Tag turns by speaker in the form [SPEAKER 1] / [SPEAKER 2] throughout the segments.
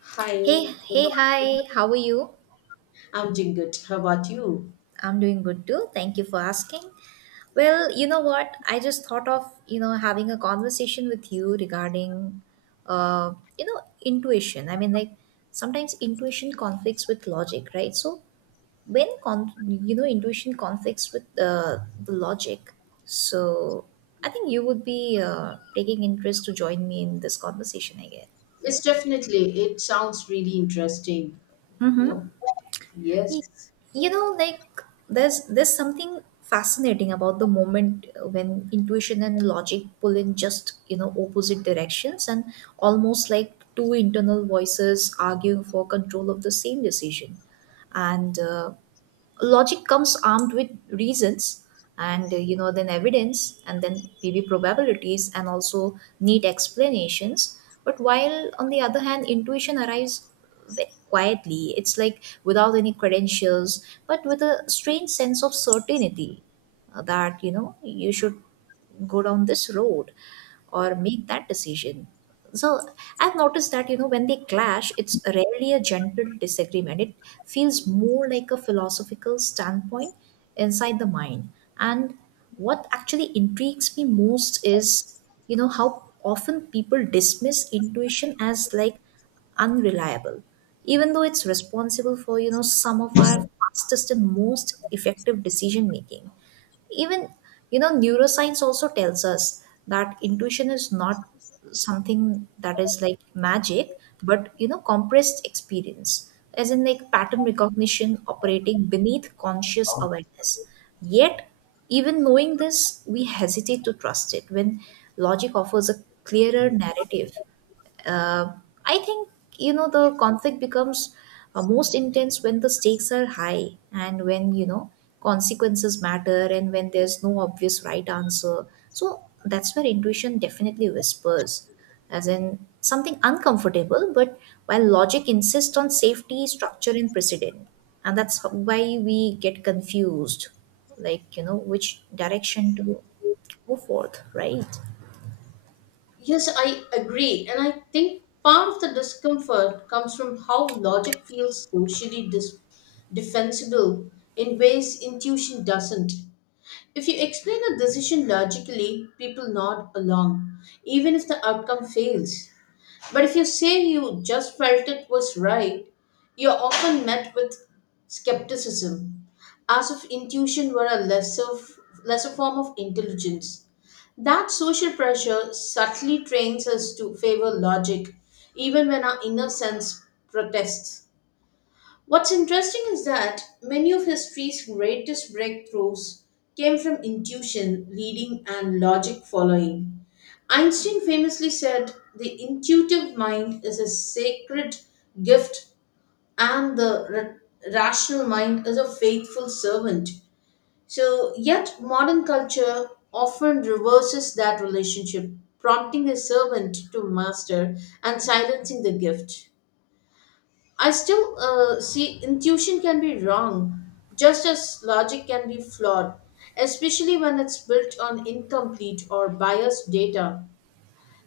[SPEAKER 1] Hi,
[SPEAKER 2] Hey,
[SPEAKER 1] good
[SPEAKER 2] hey,
[SPEAKER 1] morning.
[SPEAKER 2] hi, how are you?
[SPEAKER 1] I'm doing good. How about you?
[SPEAKER 2] I'm doing good too. Thank you for asking. Well, you know what? I just thought of, having a conversation with you regarding, uh, intuition. Like sometimes intuition conflicts with logic, right? So when, con- you know, intuition conflicts with the logic, so I think you would be taking interest to join me in this conversation, I guess,
[SPEAKER 1] Yes,
[SPEAKER 2] right?
[SPEAKER 1] definitely. It sounds really interesting. You
[SPEAKER 2] Mm-hmm.
[SPEAKER 1] know,
[SPEAKER 2] Y-
[SPEAKER 1] yes.
[SPEAKER 2] like, there's something fascinating about the moment when intuition and logic pull in, just you know opposite directions, and almost like two internal voices arguing for control of the same decision. And Logic comes armed with reasons and then evidence and then maybe probabilities and also neat explanations. But while on the other hand, intuition arrives very quietly. It's like, without any credentials but with a strange sense of certainty, that you should go down this road or make that decision. So I've noticed that, when they clash, it's rarely a gentle disagreement. It feels more like a philosophical standpoint inside the mind. And what actually intrigues me most is, how often people dismiss intuition as, like, unreliable, even though it's responsible for, some of our fastest and most effective decision making. Even, neuroscience also tells us that intuition is not something that is like magic, but, compressed experience, as in like pattern recognition operating beneath conscious awareness. Yet even knowing this, we hesitate to trust it when logic offers a clearer narrative. uh, I think, the conflict becomes most intense when the stakes are high and when, consequences matter, and when there's no obvious right answer. So that's where intuition definitely whispers, as in something uncomfortable, but while logic insists on safety, structure, and precedent. And that's how- why we get confused, like, which direction to go forth, right?
[SPEAKER 1] Yes, I agree. And I think part of the discomfort comes from how logic feels socially defensible in ways intuition doesn't. If you explain a decision logically, people nod along, even if the outcome fails. But if you say you just felt it was right, you're often met with skepticism, as if intuition were a lesser form of intelligence. That social pressure subtly trains us to favor logic, even when our inner sense protests. What's interesting is that many of history's greatest breakthroughs came from intuition leading and logic following. Einstein famously said, "The intuitive mind is a sacred gift, and the rational mind is a faithful servant." So, yet, modern culture often reverses that relationship, prompting a servant to master and silencing the gift. I still see intuition can be wrong, just as logic can be flawed, especially when it's built on incomplete or biased data.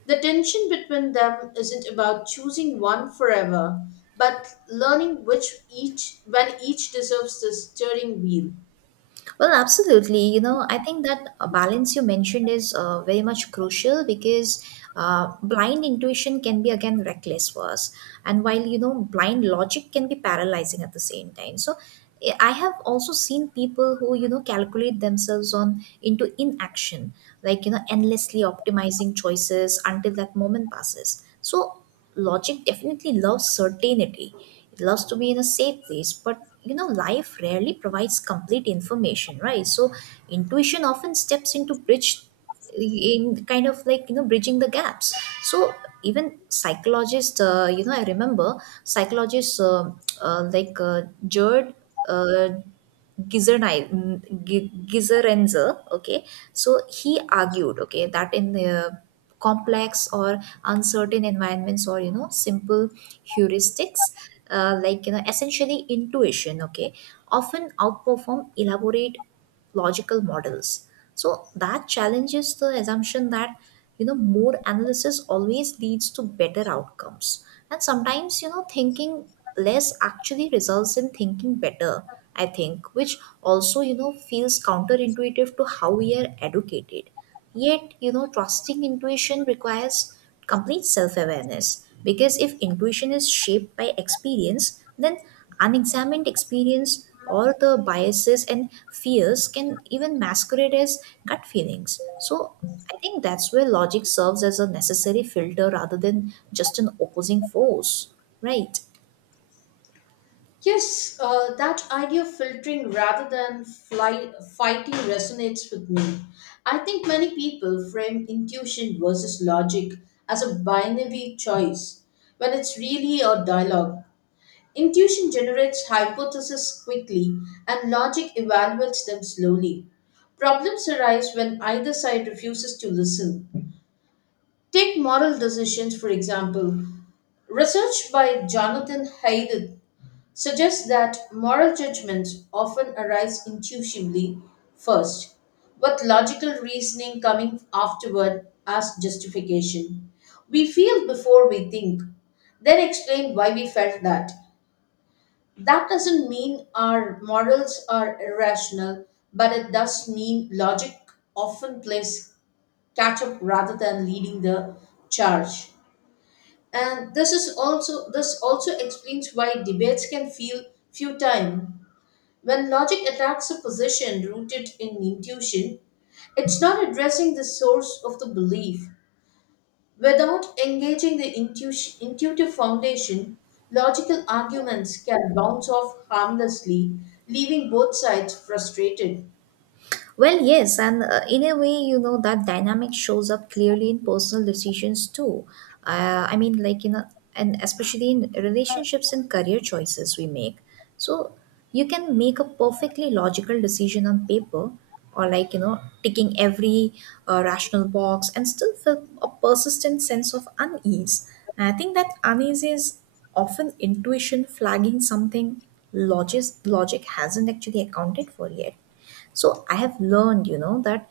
[SPEAKER 1] The tension between them isn't about choosing one forever, but learning which each when each deserves the steering wheel.
[SPEAKER 2] Well, absolutely. You know, I think that balance you mentioned is very much crucial, because blind intuition can be, again, reckless for us, and while, blind logic can be paralyzing at the same time. So, I have also seen people who, calculate themselves on into inaction, like, endlessly optimizing choices until that moment passes. So, logic definitely loves certainty. It loves to be in a safe place, but, you know, life rarely provides complete information, right? So intuition often steps into bridge, in kind of like, bridging the gaps. So even psychologists, I remember psychologists, uh, like uh, Jared, uh, Gizerenzer, okay, so he argued, okay, that in the complex or uncertain environments, or, simple heuristics, like, essentially intuition, okay, often outperform elaborate logical models. So that challenges the assumption that, more analysis always leads to better outcomes, and sometimes, thinking less actually results in thinking better. I think, which also, feels counterintuitive to how we are educated. Yet, trusting intuition requires complete self awareness, because if intuition is shaped by experience, then unexamined experience or the biases and fears can even masquerade as gut feelings. So I think that's where logic serves as a necessary filter rather than just an opposing force, right?
[SPEAKER 1] Yes, that idea of filtering rather than fighting resonates with me. I think many people frame intuition versus logic as a binary choice when it's really a dialogue. Intuition generates hypotheses quickly and logic evaluates them slowly. Problems arise when either side refuses to listen. Take moral decisions, for example. Research by Jonathan Haidt suggests that moral judgments often arise intuitively first, with logical reasoning coming afterward as justification. We feel before we think, then explain why we felt that. That doesn't mean our morals are irrational, but it does mean logic often plays catch up rather than leading the charge. And this also explains why debates can feel futile when logic attacks a position rooted in intuition, it's not addressing the source of the belief. Without engaging the intuitive foundation, logical arguments can bounce off harmlessly, leaving both sides frustrated.
[SPEAKER 2] Well, yes, and in a way, you know, that dynamic shows up clearly in personal decisions too. Uh, I mean, like, you know, and especially in relationships and career choices we make. So you can make a perfectly logical decision on paper, or, like, ticking every rational box and still feel a persistent sense of unease. And I think that unease is often intuition flagging something logic hasn't actually accounted for yet. So I have learned, that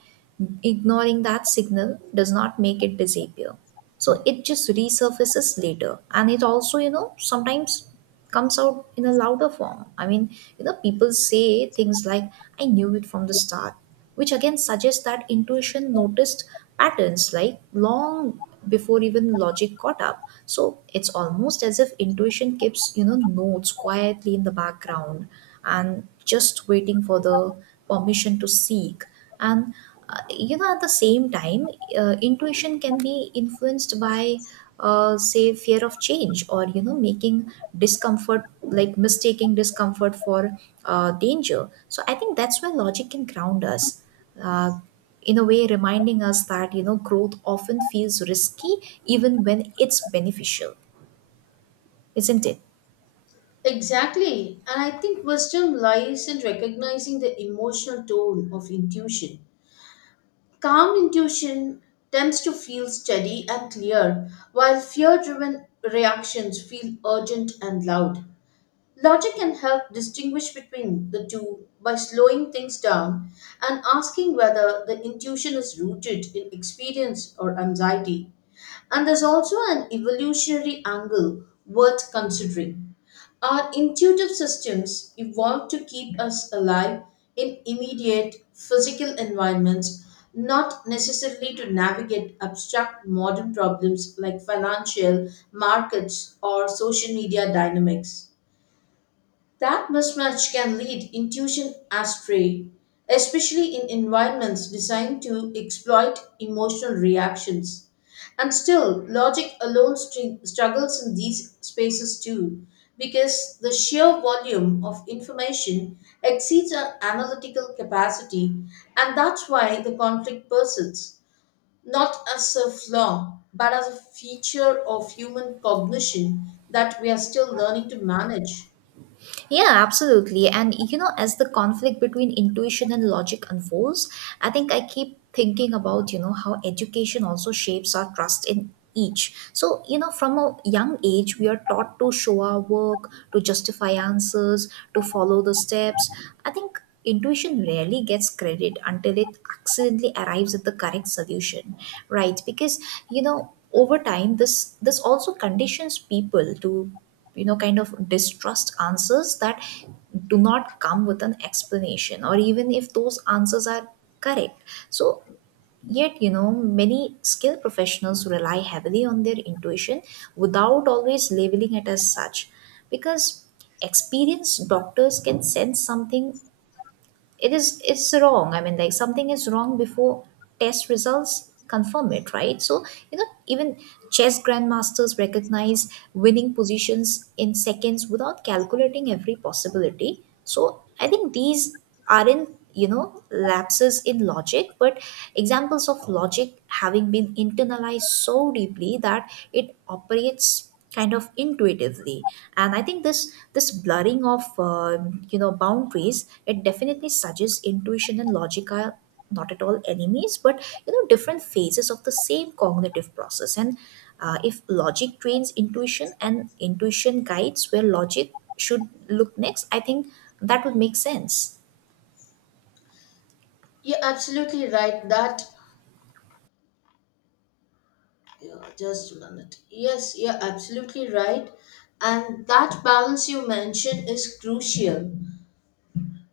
[SPEAKER 2] ignoring that signal does not make it disappear. So it just resurfaces later. And it also, sometimes comes out in a louder form. I mean, people say things like, "I knew it from the start," which again suggests that intuition noticed patterns like long before even logic caught up. So it's almost as if intuition keeps, notes quietly in the background and just waiting for the permission to seek. And at the same time, intuition can be influenced by, say, fear of change, or, making discomfort, like mistaking discomfort for danger. So I think that's where logic can ground us, uh, in a way, reminding us that, growth often feels risky even when it's beneficial, isn't it?
[SPEAKER 1] Exactly, and I think wisdom lies in recognizing the emotional toll of intuition. Calm intuition tends to feel steady and clear, while fear driven reactions feel urgent and loud. Logic can help distinguish between the two by slowing things down and asking whether the intuition is rooted in experience or anxiety. And there's also an evolutionary angle worth considering. Our intuitive systems evolved to keep us alive in immediate physical environments, not necessarily to navigate abstract modern problems like financial, markets, or social media dynamics. That mismatch can lead intuition astray, especially in environments designed to exploit emotional reactions. And still, logic alone struggles in these spaces too, because the sheer volume of information exceeds our analytical capacity, and that's why the conflict persists, not as a flaw, but as a feature of human cognition that we are still learning to manage.
[SPEAKER 2] Yeah, absolutely. And you know, as the conflict between intuition and logic unfolds, I think I keep thinking about, how education also shapes our trust in each. So, you know, from a young age, we are taught to show our work, to justify answers, to follow the steps. I think intuition rarely gets credit until it accidentally arrives at the correct solution, right? Because, over time, this also conditions people to, kind of distrust answers that do not come with an explanation, or even if those answers are correct. So yet, many skilled professionals rely heavily on their intuition without always labeling it as such, because experienced doctors can sense something it's wrong. I mean, like, something is wrong before test results confirm it, right? So, even chess grandmasters recognize winning positions in seconds without calculating every possibility. So I think these aren't, lapses in logic, but examples of logic having been internalized so deeply that it operates kind of intuitively. And I think this blurring of boundaries, it definitely suggests intuition and logic are not at all enemies, but, different phases of the same cognitive process. And if logic trains intuition and intuition guides where logic should look next, I think that would make sense.
[SPEAKER 1] You're absolutely right. That, yeah, just a minute. Yes, you're absolutely right. And that balance you mentioned is crucial.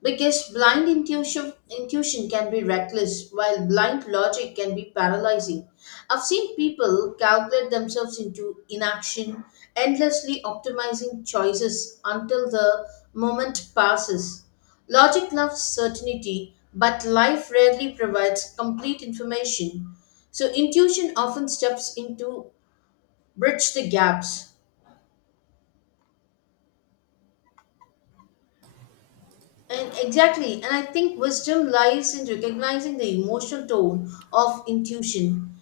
[SPEAKER 1] Because blind intuition can be reckless, while blind logic can be paralyzing. I've seen people calculate themselves into inaction, endlessly optimizing choices until the moment passes. Logic loves certainty, but life rarely provides complete information. So intuition often steps in to bridge the gaps. And exactly, and I think wisdom lies in recognizing the emotional tone of intuition.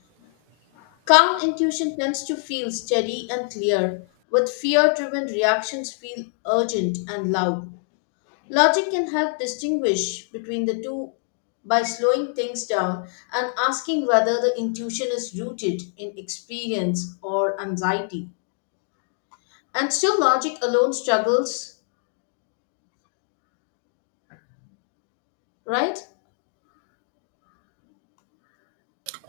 [SPEAKER 1] Calm intuition tends to feel steady and clear, but fear driven reactions feel urgent and loud. Logic can help distinguish between the two by slowing things down and asking whether the intuition is rooted in experience or anxiety. And still, logic alone struggles, right?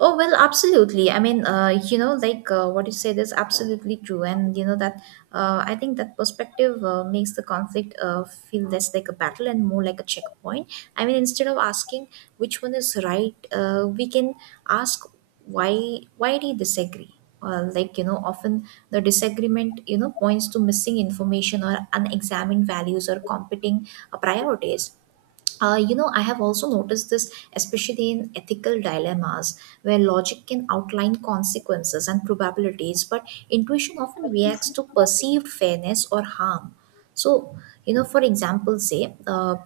[SPEAKER 2] Oh, well, absolutely. I mean, what you said is absolutely true. And, you know, that I think that perspective makes the conflict feel less like a battle and more like a checkpoint. I mean, instead of asking which one is right, we can ask why. Why do you disagree? Like, often the disagreement, points to missing information or unexamined values or competing priorities. You know, I have also noticed this, especially in ethical dilemmas where logic can outline consequences and probabilities, but intuition often reacts to perceived fairness or harm. So, for example, say,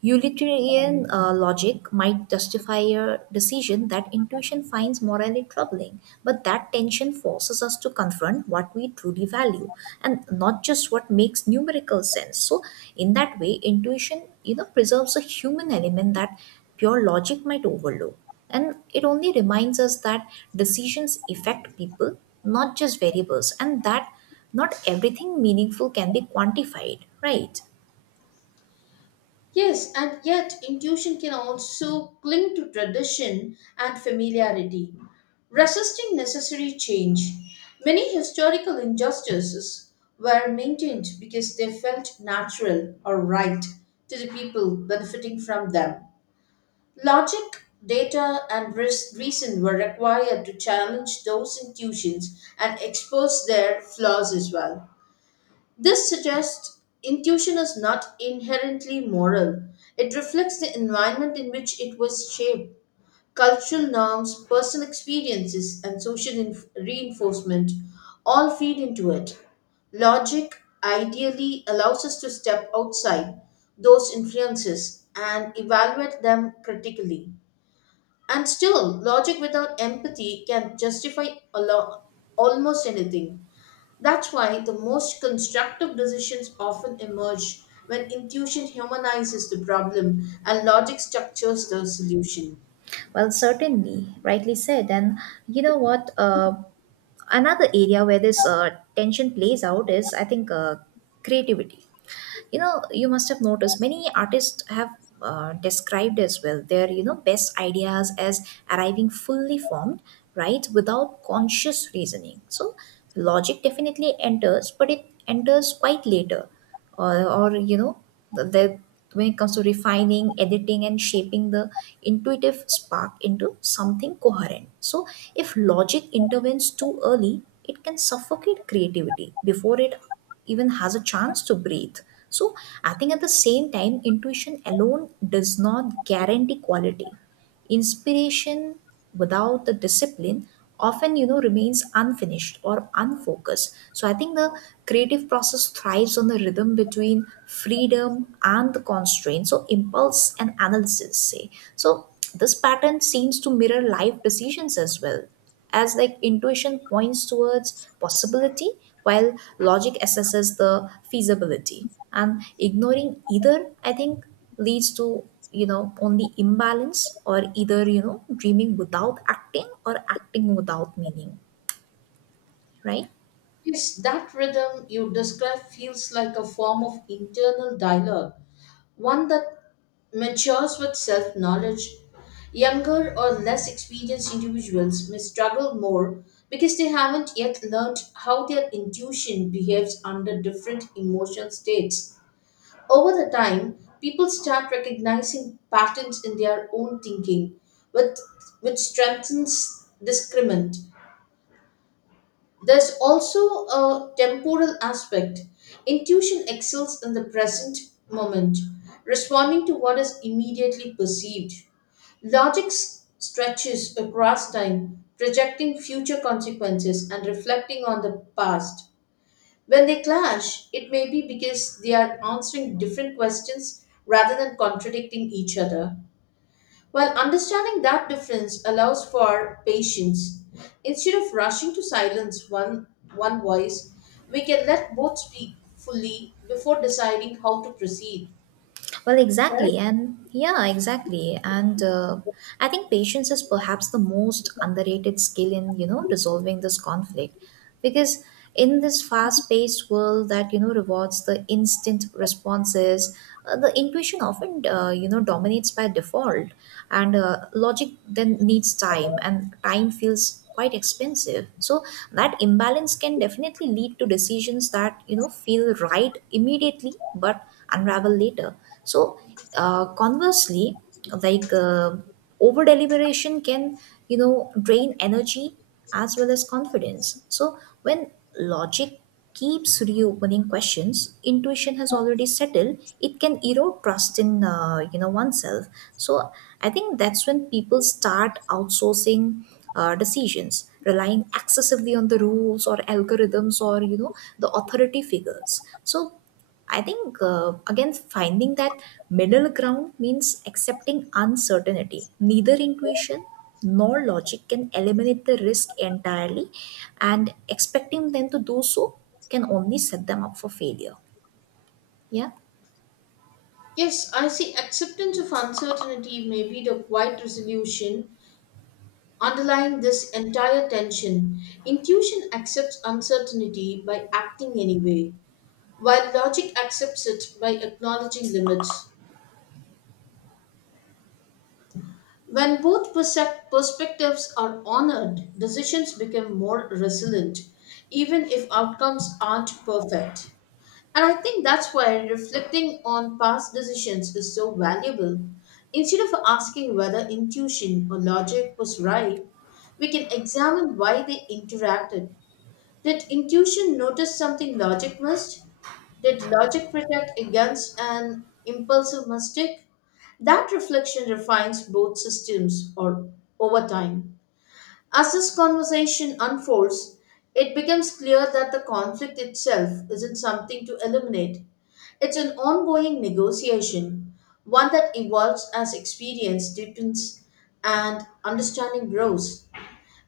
[SPEAKER 2] utilitarian logic might justify a decision that intuition finds morally troubling, but that tension forces us to confront what we truly value and not just what makes numerical sense. So, in that way, intuition, preserves a human element that pure logic might overlook, and it only reminds us that decisions affect people, not just variables, and that not everything meaningful can be quantified, right?
[SPEAKER 1] Yes, and yet intuition can also cling to tradition and familiarity, resisting necessary change. Many historical injustices were maintained because they felt natural or right to the people benefiting from them. Logic, data, and reason were required to challenge those intuitions and expose their flaws as well. This suggests intuition is not inherently moral. It reflects the environment in which it was shaped, cultural norms, personal experiences, and social reinforcement all feed into it. Logic ideally allows us to step outside those influences and evaluate them critically. And still, logic without empathy can justify a lo- almost anything. That's why the most constructive decisions often emerge when intuition humanizes the problem and logic structures the solution.
[SPEAKER 2] Well, certainly, rightly said. And you know what? Another area where this tension plays out is, I think, creativity. You know, you must have noticed many artists have described as well their, best ideas as arriving fully formed, right, without conscious reasoning. So logic definitely enters, but it enters quite later. Or you know the When it comes to refining, editing, and shaping the intuitive spark into something coherent, so if logic intervenes too early, it can suffocate creativity before it even has a chance to breathe. So, I think at the same time, intuition alone does not guarantee quality. Inspiration without the discipline often, remains unfinished or unfocused. So I think the creative process thrives on the rhythm between freedom and the constraint, so impulse and analysis, say. So this pattern seems to mirror life decisions as well, as like intuition points towards possibility while logic assesses the feasibility. And ignoring either, I think, leads to, only imbalance, or either, dreaming without acting or acting without meaning, right?
[SPEAKER 1] Yes, that rhythm you describe feels like a form of internal dialogue, one that matures with self knowledge. Younger or less experienced individuals may struggle more because they haven't yet learned how their intuition behaves under different emotional states. Over the time, people start recognizing patterns in their own thinking, which, which strengthens discernment. There's also a temporal aspect. Intuition excels in the present moment, responding to what is immediately perceived. Logic stretches across time, projecting future consequences and reflecting on the past. When they clash, it may be because they are answering different questions rather than contradicting each other. While understanding that difference allows for patience. Instead of rushing to silence one voice, we can let both speak fully before deciding how to proceed.
[SPEAKER 2] Well,
[SPEAKER 1] Right?
[SPEAKER 2] exactly. And yeah, exactly. And I think patience is perhaps the most underrated skill in, resolving this conflict. Because in this fast paced world that, rewards the instant responses, the intuition often, dominates by default. And logic then needs time, and time feels quite expensive. So that imbalance can definitely lead to decisions that, you know, feel right immediately but unravel later. So uh, conversely like uh, over deliberation can, you know, drain energy as well as confidence. So when logic keeps reopening questions intuition has already settled, it can erode trust in you know, oneself. So I think that's when people start outsourcing decisions, relying excessively on the rules or algorithms or, you know, the authority figures. So I think, again, finding that middle ground means accepting uncertainty. Neither intuition nor logic can eliminate the risk entirely, and expecting them to do so can only set them up for failure. Yeah.
[SPEAKER 1] Yes, I see acceptance of uncertainty may be the quiet resolution underlying this entire tension. Intuition accepts uncertainty by acting anyway, while logic accepts it by acknowledging limits. When both perspectives are honored, decisions become more resilient, even if outcomes aren't perfect. And I think that's why reflecting on past decisions is so valuable. Instead of asking whether intuition or logic was right, we can examine why they interacted. Did intuition notice something logic missed? Did logic protect against an impulsive mistake? That reflection refines both systems or over time. As this conversation unfolds, it becomes clear that the conflict itself isn't something to eliminate. It's an ongoing negotiation, one that evolves as experience deepens and understanding grows,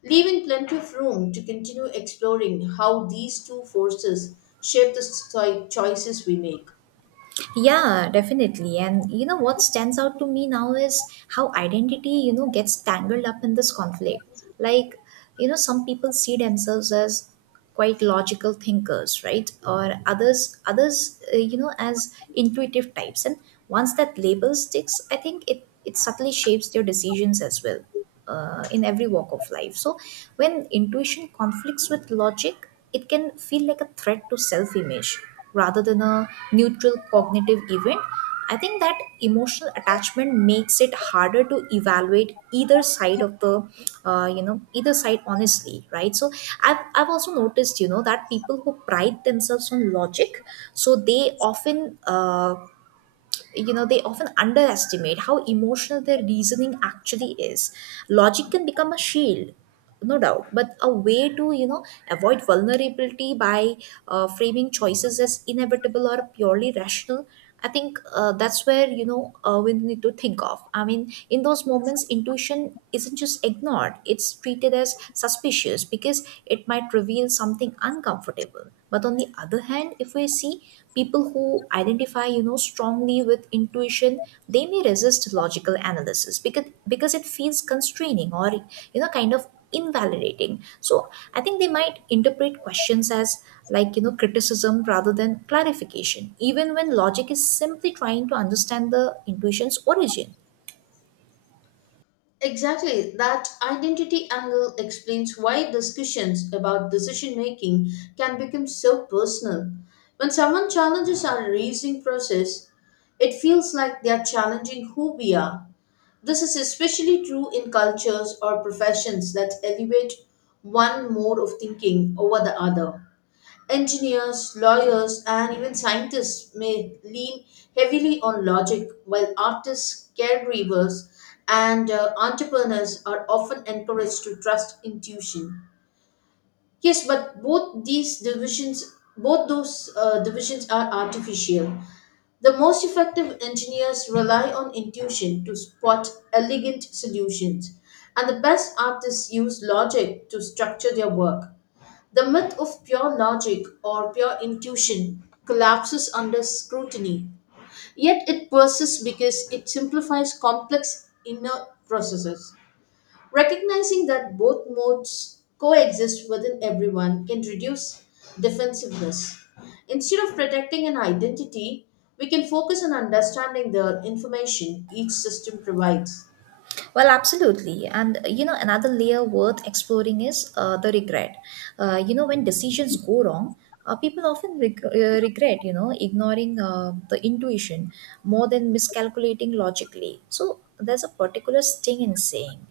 [SPEAKER 1] leaving plenty of room to continue exploring how these two forces shape the choices we make.
[SPEAKER 2] Yeah, definitely. And you know what stands out to me now is how identity, you know, gets tangled up in this conflict. Like, you know, some people see themselves as quite logical thinkers, right? Or others you know, as intuitive types. And once that label sticks, I think it subtly shapes their decisions as well, in every walk of life. So when intuition conflicts with logic, it can feel like a threat to self image rather than a neutral cognitive event. I think that emotional attachment makes it harder to evaluate either side of the, you know, either side honestly, right? So I've also noticed, you know, that people who pride themselves on logic, so they often you know they often underestimate how emotional their reasoning actually is. Logic can become a shield, no doubt, but a way to, you know, avoid vulnerability by framing choices as inevitable or purely rational. I think that's where, you know, we need to think of, I mean, in those moments intuition isn't just ignored, it's treated as suspicious because it might that reveals something uncomfortable. But on the other hand, if we see people who identify, you know, strongly with intuition, they may resist logical analysis because it feels constraining or, you know, kind of invalidating. So I think they might interpret questions as, like, you know, criticism rather than clarification, even when logic is simply trying to understand the intuition's origin.
[SPEAKER 1] Exactly, that identity angle explains why discussions about decision making can become so personal. When someone challenges our reasoning process, it feels like they are challenging who we are. This is especially true in cultures or professions that elevate one mode of thinking over the other. Engineers, lawyers, and even scientists may lean heavily on logic, while artists, caregivers, and entrepreneurs are often encouraged to trust intuition. Yes, but both those divisions are artificial. The most effective engineers rely on intuition to spot elegant solutions, and the best artists use logic to structure their work. The myth of pure logic or pure intuition collapses under scrutiny, yet it persists because it simplifies complex inner processes. Recognizing that both modes coexist within everyone can reduce defensiveness. Instead of protecting an identity, we can focus on understanding the information each system provides.
[SPEAKER 2] Well, absolutely. And you know, another layer worth exploring is the regret. You know, when decisions go wrong, people often regret, you know, ignoring the intuition more than miscalculating logically. So there's a particular sting in saying,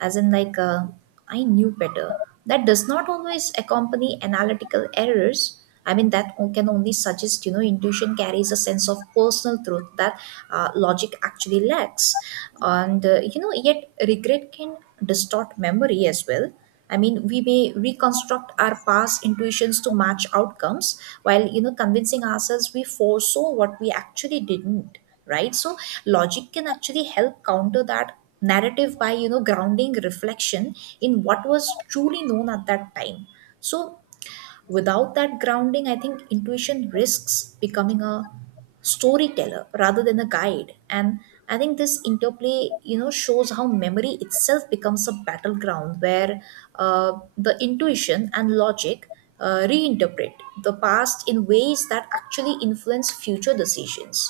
[SPEAKER 2] as in I knew better, that does not always accompany analytical errors. I mean can only suggest, you know, intuition carries a sense of personal truth that logic actually lacks. And you know, yet regret can distort memory as well. I mean, we may reconstruct our past intuitions to match outcomes while, you know, convincing ourselves we foresaw what we actually didn't, right? So logic can actually help counter that narrative by, you know, grounding reflection in what was truly known at that time. So without that grounding, I think intuition risks becoming a storyteller rather than a guide. And I think this interplay, you know, shows how memory itself becomes a battleground where the intuition and logic reinterpret the past in ways that actually influence future decisions.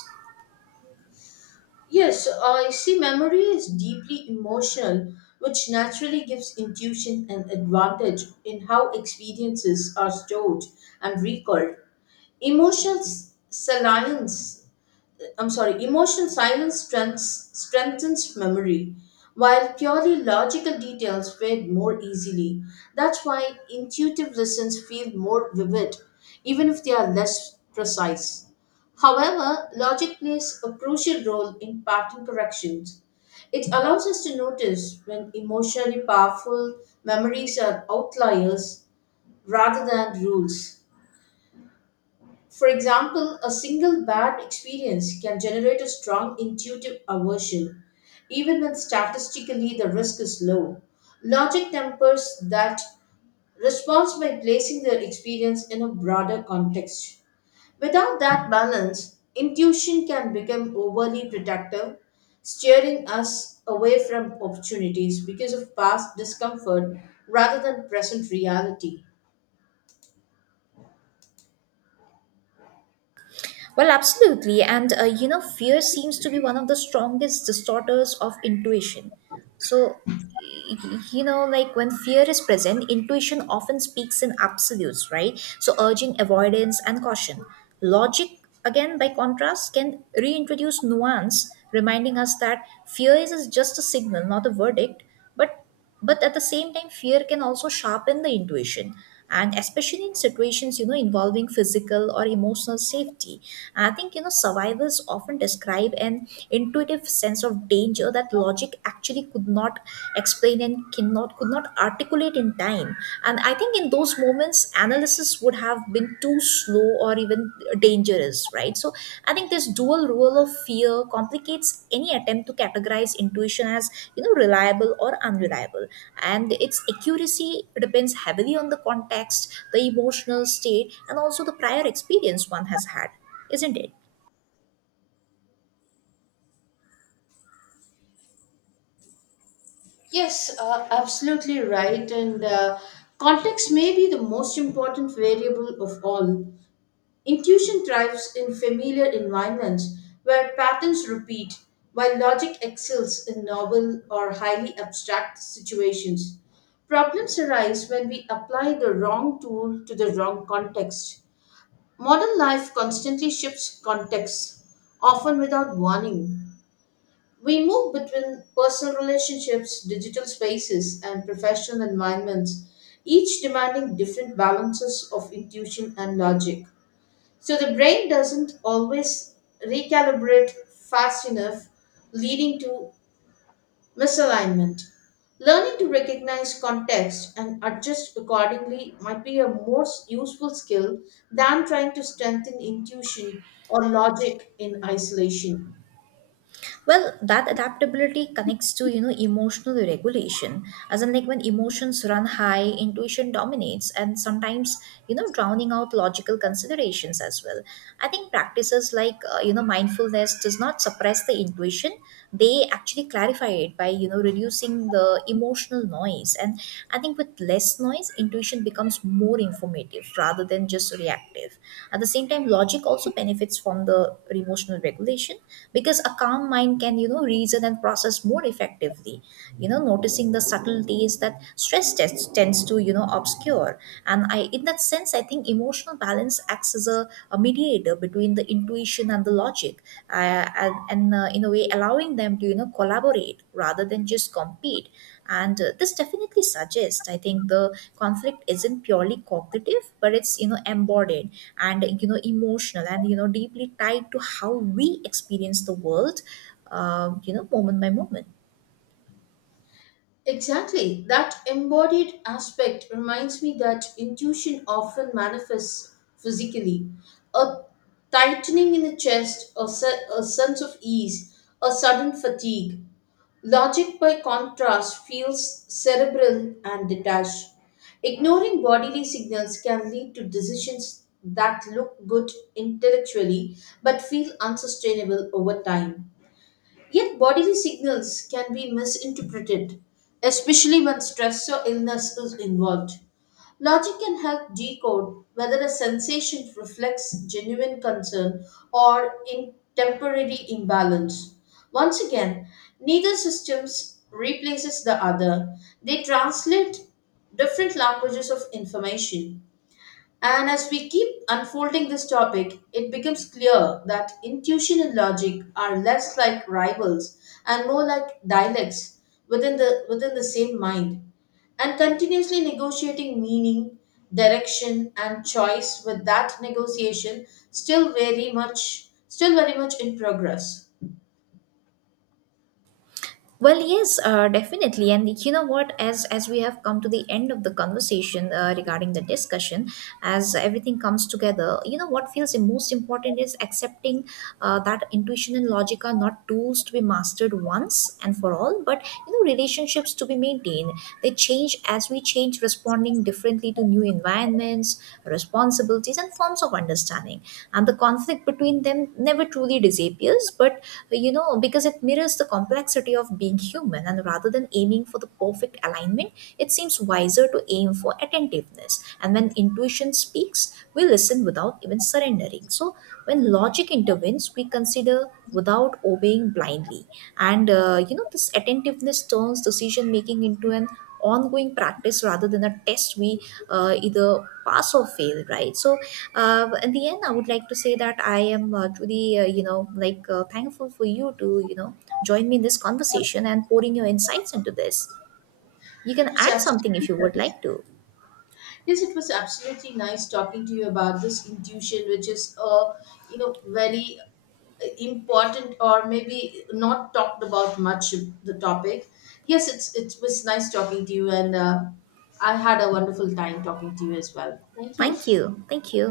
[SPEAKER 1] Yes, I see memory is deeply emotional, which naturally gives intuition an advantage in how experiences are stored and recalled. Emotions salience I'm sorry, emotional strengthens memory, while purely logical details fade more easily. That's why intuitive listens feel more vivid, even if they are less precise. However, logic plays a crucial role in pattern corrections. It allows us to notice when emotionally powerful memories are outliers rather than rules. For example, a single bad experience can generate a strong intuitive aversion, even when statistically the risk is low. Logic tempers that response by placing their experience in a broader context. Without that balance, intuition can become overly protective, steering us away from opportunities because of past discomfort rather than present reality.
[SPEAKER 2] Well, absolutely. And, you know, fear seems to be one of the strongest distorters of intuition. So, you know, like when fear is present, intuition often speaks in absolutes, right? So, urging avoidance and caution. Logic, again, by contrast, can reintroduce nuance, reminding us that fear is just a signal, not a verdict. But but but at the same time, fear can also sharpen the intuition, and especially in situations, you know, involving physical or emotional safety. And I think, you know, survivors often describe an intuitive sense of danger that logic actually could not explain and cannot could not articulate in time. And I think in those moments its analysis would have been too slow or even dangerous, right? So I think this dual role of fear complicates any attempt to categorize intuition as, you know, reliable or unreliable, and its accuracy depends heavily on the context, the emotional state, and also the prior experience one has had, isn't it?
[SPEAKER 1] Yes, absolutely right. And context may be the most important variable of all. Intuition thrives in familiar environments where patterns repeat, while logic excels in novel or highly abstract situations. Problems arise when we apply the wrong tool to the wrong context. Modern life constantly shifts contexts, often without warning. We move between personal relationships, digital spaces, and professional environments, each demanding different balances of intuition and logic. So the brain doesn't always recalibrate fast enough, leading to misalignment. Learning to recognize context and adjust accordingly might be a more useful skill than trying to strengthen intuition or logic in isolation.
[SPEAKER 2] Well, that adaptability connects to, you know, emotional regulation, as in, like, when emotions run high, intuition dominates and sometimes, you know, drowning out logical considerations as well. I think practices like, you know, mindfulness does not suppress the intuition. They actually clarify it by, you know, reducing the emotional noise. And I think with less noise, intuition becomes more informative rather than just reactive. At the same time, logic also benefits from the emotional regulation, because a calm mind can, you know, reason and process more effectively, you know, noticing the subtleties that stress test tends to, you know, obscure. And I in that sense, I think emotional balance acts as a mediator between the intuition and the logic, and in a way allowing them to, you know, collaborate rather than just compete. And this definitely suggests, I think, the conflict isn't purely cognitive, but it's, you know, embodied and, you know, emotional and, you know, deeply tied to how we experience the world, you know, moment by moment.
[SPEAKER 1] Exactly. That embodied aspect reminds me that intuition often manifests physically. A tightening in the chest, a sense of ease, a sudden fatigue. Logic, by contrast, feels cerebral and detached. Ignoring bodily signals can lead to decisions that look good intellectually but feel unsustainable over time. Yet, bodily signals can be misinterpreted, especially when stress or illness is involved. Logic can help decode whether a sensation reflects genuine concern or in temporary imbalance. Once again, neither systems replaces the other. They translate different languages of information. And as we keep unfolding this topic, it becomes clear that intuition and logic are less like rivals and more like dialects within the same mind, and continuously negotiating meaning, direction, and choice with that negotiation still very much in progress.
[SPEAKER 2] Well, yes, definitely. And you know what? As we have come to the end of the conversation regarding the discussion, as everything comes together, you know what feels most important is accepting that intuition and logic are not tools to be mastered once and for all, but, you know, relationships to be maintained. They change as we change, responding differently to new environments, responsibilities, and forms of understanding. And the conflict between them never truly disappears, but, you know, because it mirrors the complexity of being human, and rather than aiming for the perfect alignment, it seems wiser to aim for attentiveness. And when intuition speaks, we listen without even surrendering. So when logic intervenes, we consider without obeying blindly. And, you know, this attentiveness turns decision making into an ongoing practice rather than a test we either pass or fail, right? So in the end, I would like to say that I am truly, you know, thankful for you to, you know, join me in this conversation and pouring your insights into this. You can
[SPEAKER 1] It was
[SPEAKER 2] add something if
[SPEAKER 1] absolutely
[SPEAKER 2] you would
[SPEAKER 1] nice.
[SPEAKER 2] like to.
[SPEAKER 1] Yes, it was absolutely nice talking to you about this intuition, which is a you know very important or maybe not talked about much the topic. Yes, it was nice talking to you and I had a wonderful time talking to you as well. Thank you.
[SPEAKER 2] Thank you. Thank you.